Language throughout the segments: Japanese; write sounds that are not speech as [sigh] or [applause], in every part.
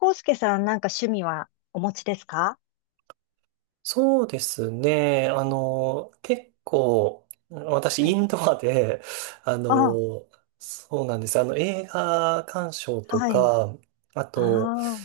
康介さん、なんか趣味はお持ちですか？そうですね。結構、私、はイい。ンドアで、[laughs] ああの、そうなんです。映画鑑賞あ、とはい。か、あと、ああ、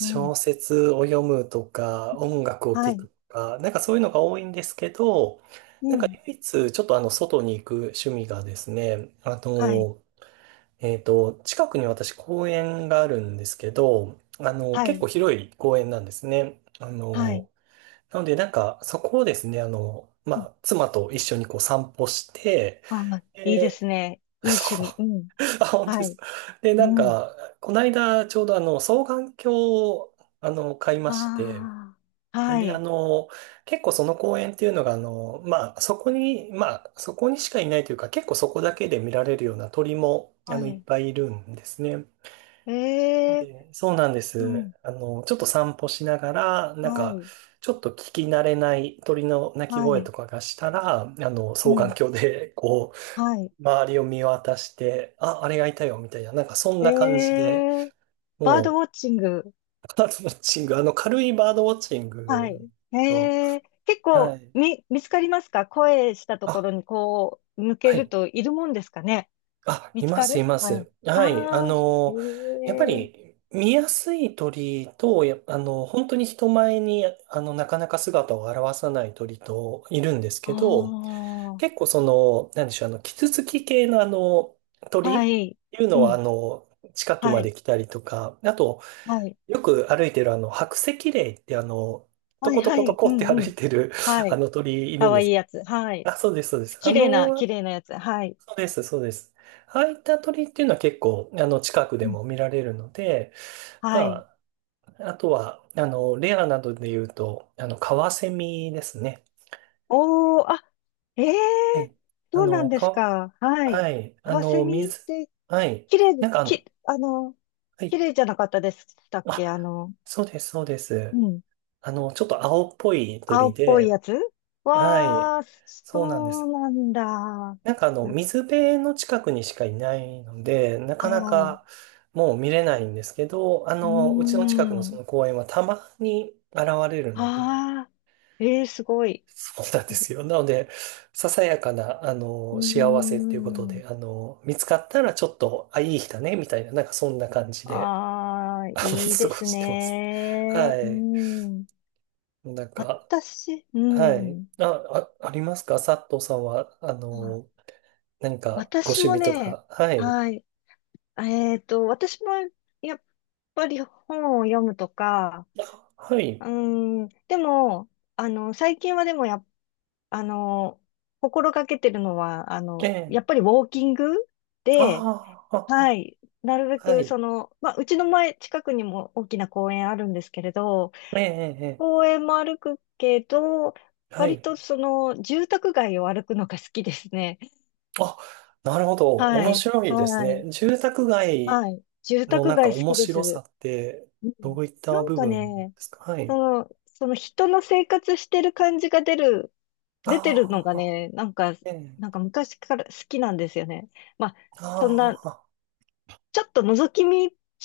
うん。説を読むとか、音楽をは聴い。くとか、なんかそういうのが多いんですけど、なうんかん。唯一、ちょっと外に行く趣味がですね、はい。近くに私公園があるんですけど、は結い。構広い公園なんですね。はい。なので、なんか、そこをですね、まうん。あ、妻と一緒にこう散歩して、ああ、いいでで、すね。いい趣そ味。うん。う、[laughs] あ、本当ではい。すか。で、なんうん。か、この間、ちょうど双眼鏡を、買いまして、ああ、はで、い。結構その公園っていうのが、まあ、そこに、まあ、そこにしかいないというか、結構そこだけで見られるような鳥も、はいっい。ぱいいるんですね。ええ、そうなんでうす。ん。ちょっと散歩しながら、なはんか、い。ちょっと聞き慣れない鳥の鳴きは声とい。かがしたら、う双眼ん。鏡で、こはい。う、周りを見渡して、あ、あれがいたよ、みたいな、なんかそんな感じえで、え、バードもウォッチング。う、バードウォッチング、軽いバードウォッチンはグい。の、へえ、結は構い。見つかりますか？声したところあ、にこう、向けはるい。といるもんですかね？あ、見いつまかす、いる、まはい。す。はい。ああ、へやっぱえ、り見やすい鳥と、や、あの、本当に人前に、なかなか姿を現さない鳥といるんですあけど、あ、結構その、なんでしょう、キツツキ系のは鳥い、いううのは、ん、近くはまでい、来たりとか、あと、はい、よく歩いてる白石霊ってトはい、コトはコトい、コうって歩ん、ういん、てる、はあい。の鳥いるかんわでいいす。やつ、はい。あ、そうです、そうです。綺麗な、綺麗なやつ、はい、そうです、そうです。ああいった鳥っていうのは結構、近くでうん、も見られるので、はい。まあ、あとは、レアなどで言うと、カワセミですね。おー、あ、ええ、はい。あそうなの、んですか、か、はい。はい。カワセミってはい。綺麗なんかき、あの、はい。綺麗じゃなかったでしたっあ、け？そうです、そうでうす。ん。ちょっと青っぽい青鳥っぽいやで、つ、はい。わー、そうなんでそうす。なんだ。はなんか水辺の近くにしかいないので、なかない。かもう見れないんですけど、うーうちの近くのそん。の公園はたまに現れるので、ああ、えー、すごい。そうなんですよ。なので、ささやかな、うー幸せっていうことん。で、見つかったらちょっと、あ、いい日だね、みたいな、なんかそんな感じで、ああ、[laughs] あの、いい過でごすしてます。ね。はうい。ん。なんか、私、うはい。ん。あ、あ、ありますか、佐藤さんは、あ、何かご私趣も味とね、か？はい。はい。私もやっぱり本を読むとか、あ、はうい。ーん、でも、最近はでもやっ、あの、心がけてるのは、ええ。やっぱりウォーキングで、ああ、あはい、なるべあ、はくい。その、まあ、うちの前、近くにも大きな公園あるんですけれど、ええ、ええ、公園も歩くけど、ええ、は割い。とその、住宅街を歩くのが好きですね。あ、なるほど。は面い、白いですはね。い、住宅街はい。住の宅なんか街好面きで白さす。って、うどん。ういったなん部か分でね、すか？はい。その人の生活してる感じが出る、出てるのあがあ、ね、なんか、ええ、昔から好きなんですよね。まあ、そんあな、あ、ちょっと覗き見、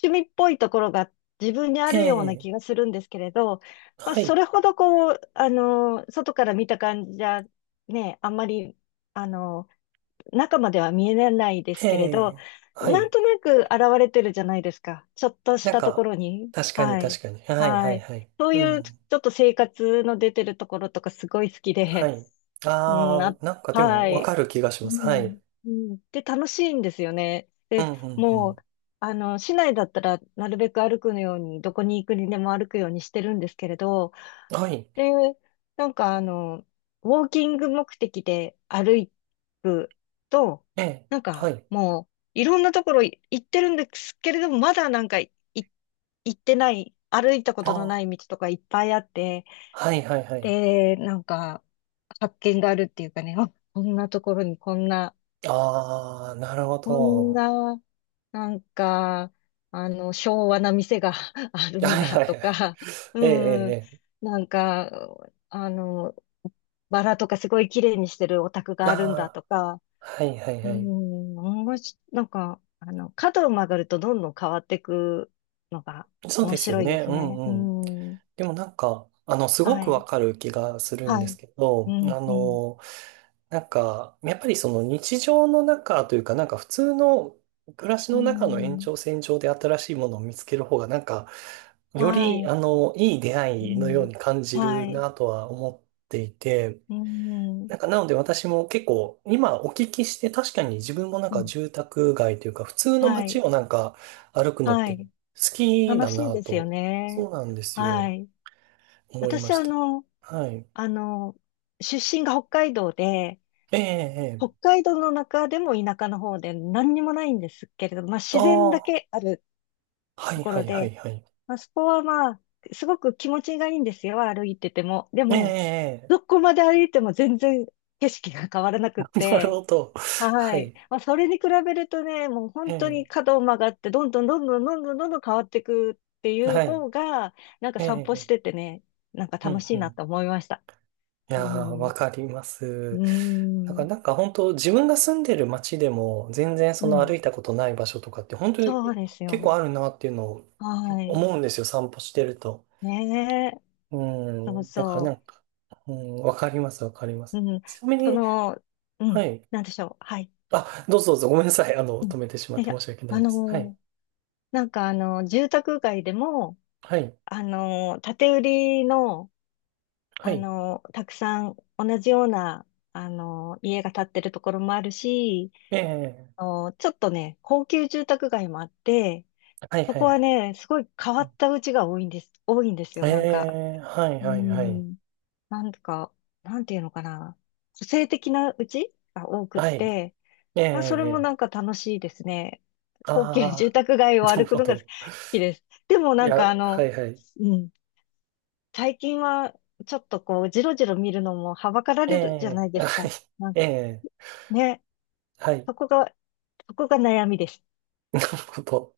趣味っぽいところが自分にあえるようなえ、気がするんですけれど、まあ、はそい。れほどこう、外から見た感じじゃ、ね、あんまり、あの、中までは見えないですえけれど、え、はなんい。となく現れてるじゃないですか。ちょっとしなんたとこか、ろに。確かにはい。確かに。はい、ははい、い。はい。そうういうちん。ょっと生活の出てるところとかすごい好きはで、い。うん、ああ、あ、なんかでもはわい。かる気がしうます。はい。ん、うん。で、楽しいんですよね。うで、ん、うもう、ん、市内だったらなるべく歩くように、どこに行くにでも歩くようにしてるんですけれど、うん。はい。で、なんかウォーキング目的で歩くと、ええ、なんはかい。もういろんなところ行ってるんですけれども、まだなんか行ってない、歩いたこあとのないあ。道とかいっぱいあって、はいはいはい。で、なんか発見があるっていうかね、[laughs] あ、こんなところにこんなああ、なるほこんど。な、なんか、昭和な店が [laughs] あるんはいだはといはい。か、[laughs] ええ、えうん、え。えなんか、あの、バラとかすごい綺麗にしてるお宅え、があるんだああ、とか、はいはいうはい。ん、面白い、なんか、角を曲がるとどんどん変わっていくのがそう面ですよ白いでね。すうね。うんうん。ん、でもなんか、すごはくわい、かる気がするんはですい、けうど、ん、うん、なんか、やっぱりその日常の中というか、なんか普通の暮らしうの中の延ん、長線上で新しいものを見つける方が、なんか、よはり、い、いい出う会いのようん、に感じはるい、なとは思っていて、うん、なんか、なので私も結構、今お聞きして、確かに自分もなんうかん、住宅街というか、普通のは街い。をなんか歩くのっはてい。好き楽だしいなですよと、そね。うなんですはよ、い。思いま私、した。はい。あの、出身が北海道で、ええ、え北え。海道の中でも田舎の方で何にもないんですけれど、まああ自然だあ、けあるはといこはろいはで、いはい。まあそこはまあ、すごく気持ちがいいんですよ、歩いてても。でええ、も、ええ。どこまで歩いても全然景色が変わらな [laughs] くっなるて、ほど。ははい。い。まあ、それに比べるとね、もうえ本当にえ、角を曲がって、どんどんどんどんどんどんどんどん変わっていくっていうはい。方が、なんかえ散歩しえ、ててね、なんかう楽んしういなん。と思いました。いうやー、ん。わかります。うだからん。なんか本当自分が住んでる街でも全然そうの歩ん。いたことない場所とかって本当そうにです結構よ。あるなっていうのをはい。思うんですよ、散歩してると。ねえ。うそうん。だからなそんか、うん、わかります、わかりまう。す。うん。ちなみそに、の、うん。はい。なんでしょう。はい。あ、どうぞどうぞ、ごめんなさい。うん。止めてしまっいて申や、し訳なあいです。はい。のーなんか住宅街でも、はい。建て売りの、はい。たくさん同じような、家が建ってるところもあるし、ええ、ちょっとね、高級住宅街もあって、はいそはいこははい。ね、すごい変わった家が多いんです、多いんですえよ、なんか。え、はいうはいはい。ん。なんか、なんていうのかな。個性的な家が多くっはて、い。えまあ、それもなえ、んか楽しいですね。高級あ住あ宅街ー、を [laughs] なる歩くほのが好ど。きです。でもいなんや、かはいはい。うん。最近は、ちょっとこう、じろじろ見るのもはばからえれるじゃえ、ないはい。ですか。[laughs] なんええ、ね、はい。そこが、そこが悩みです。[laughs] なるほど。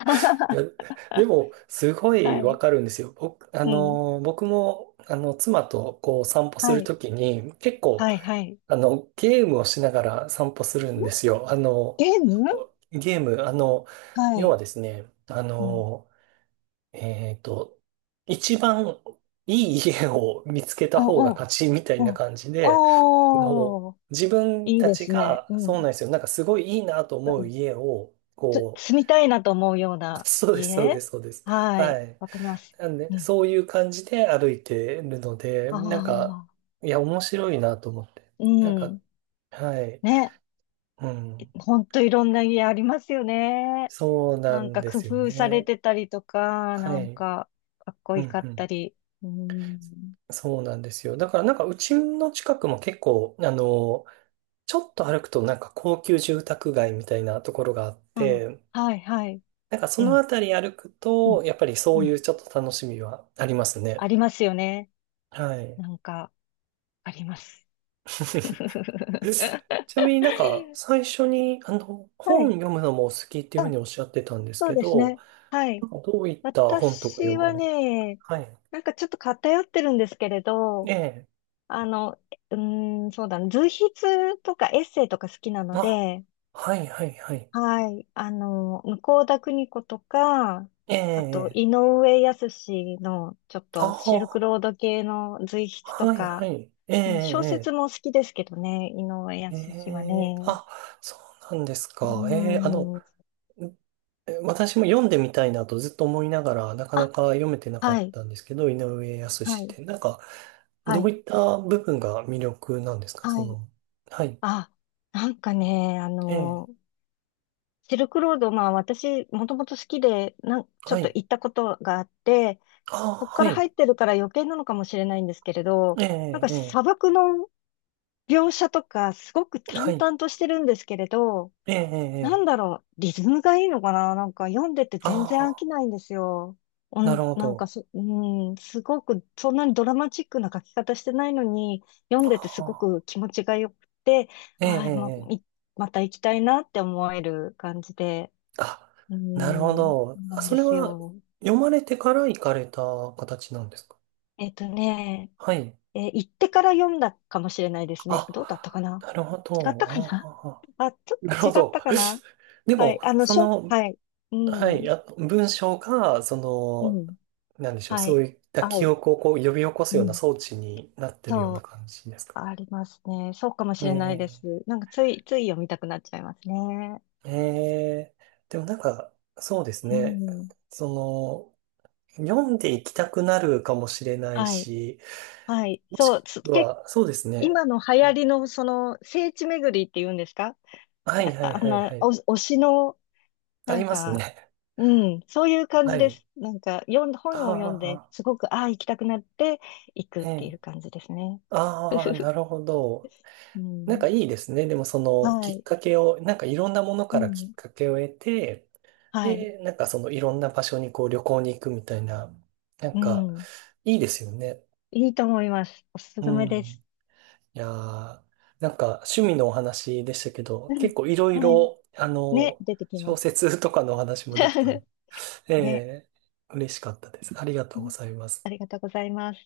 いや、[laughs] でも、すごはいわい。かるんですよ。うん。僕も、妻と、こう、散歩すはるい。ときに、結構、はい。はい。ん。ゲームをしながら散歩するんですよ。ゲーちょっム。とゲーム、は要はい。ですね、うん。えっと、一番いい家を見つけたあ、方がお、勝ちみたいなお、感じで、あの、おー、自分いいたでちすね。が、うそうん。なんですよ。なんかすごいいいなとう思うん。家を、こ住みたいなと思うようう、[laughs] なそうです、そうで家。す、そうです。はい。はい。わかります。なんうで、ん。そういう感じで歩いてるので、あなんか、あ、いや、面白いなと思って。うなんか、ん。はい。ね。うん。ほんといろんな家ありますよね。そうななんんかで工すよ夫されね。てたりとか、はなんい。かかっこういん、いかうったん。り。うん。そうなんですよ。だからなんかうちの近くも結構、ちょっと歩くとなんか高級住宅街みたいなところがあっあ、て、はいはい。なんかそうのあん、たり歩くうと、ん、やっぱりうそういん。うちょっと楽しみはありますあね。りますよね。はい。なんか、あります。[laughs] [laughs] ちなみになんか最初にあのは本い。読むのもお好きっていうあ、ふうにおっしゃってたんですそうけですど、ね。はない。んかどういった本とか読私まはれ、ね、はい。なんかちょっと偏ってるんですけれえど、え。あの、うーん、そうだな、随筆とかエッセイとか好きなのあ、で、はいはいはい。はい。向田邦子とか、えあと、え。井上靖の、ちょっあとシルクあ、ロード系の随筆とはいはか、い。えうん、小説え、も好きですけどね、井上ええ、靖はええ、ね。あ、そうなんですうか。ええ、ん。私も読んでみたいなとずっと思いながら、なかなあ、か読めてなかはっい、たんですけど、井上は靖っい、て、なんか、はどうい、いった部分が魅力なんですか？そはい。の、はい。あ、なんかね、ええ、シルクロード、まあ私、もともと好きで、ちょはっとい。行ったことがあって、ああ、そこかはら入っい。てるから余計なのかもしれないんですけれど、えなんかえ、砂え漠の描写とかすごくえ、は淡い。々としてるんですけれど、えなえ、んだええ、ろう、リズムがいいのかな。なんか読んでて全然飽あきないんですよ。おあ、なるん、ほなんかど。うん、すごく、そんなにドラマチックな書き方してないのに、読んあでてすごくあ、気持ちが良くて、えああ、ま、え、ええ、また行きたいなって思える感じで、あ、うなるほん、ど。なあ、んそでれすはよ。読まれてから行かれた形なんですか？えっとね、はい。行ってから読んだかもしれないですね。どうだったあ、かな。なるほ違っど。たかな。 あ [laughs] あ、ちょっあ、なとる違ほっど。たかな。 [laughs] ではも、い。その、はい。うはい、ん。あ、文章が、そうの、ん。なんでしょう、はそい。ういった合記う。憶をこう呼び起こすうようなん。装置になってるようなそ感じですか？う。ありますね。そうかもしえれないでえ、す。なんか、つい読みたくなっちゃいますね。えでもなんか、そうですうね。ん。その、読んでいきたくなるかもしれないはい。し、はい。そう。そうですね。今の流行りの、その、聖地巡りって言うんですか？はいあ [laughs] はいあはんいはな、お、い。推しの、あなりんますか、ね。うん。そういう [laughs] 感はじでい。す。なんか、本あを読んで、あ、すごく、ああ、行きたくなって、行くっえていえ。う感じですね。ああ、な [laughs] るほど。うなんん。かいいですね。でもそのはきっい。かけを、なんかいろんなものうからきっん。かけを得て、はい。で、なんかそのいろんな場所にこう旅行に行くみたいな、なんうかん。いいですよね。いいと思います。おすうすめです。ん。いやー、なんか趣味のお話でしたけど、うん。結構いろいはい。ろ、ね、出てき小ます。説とかのお話もできた、 [laughs] えね。え、嬉しかったです。ありがとううごん。ざいまあす。りがとうございます。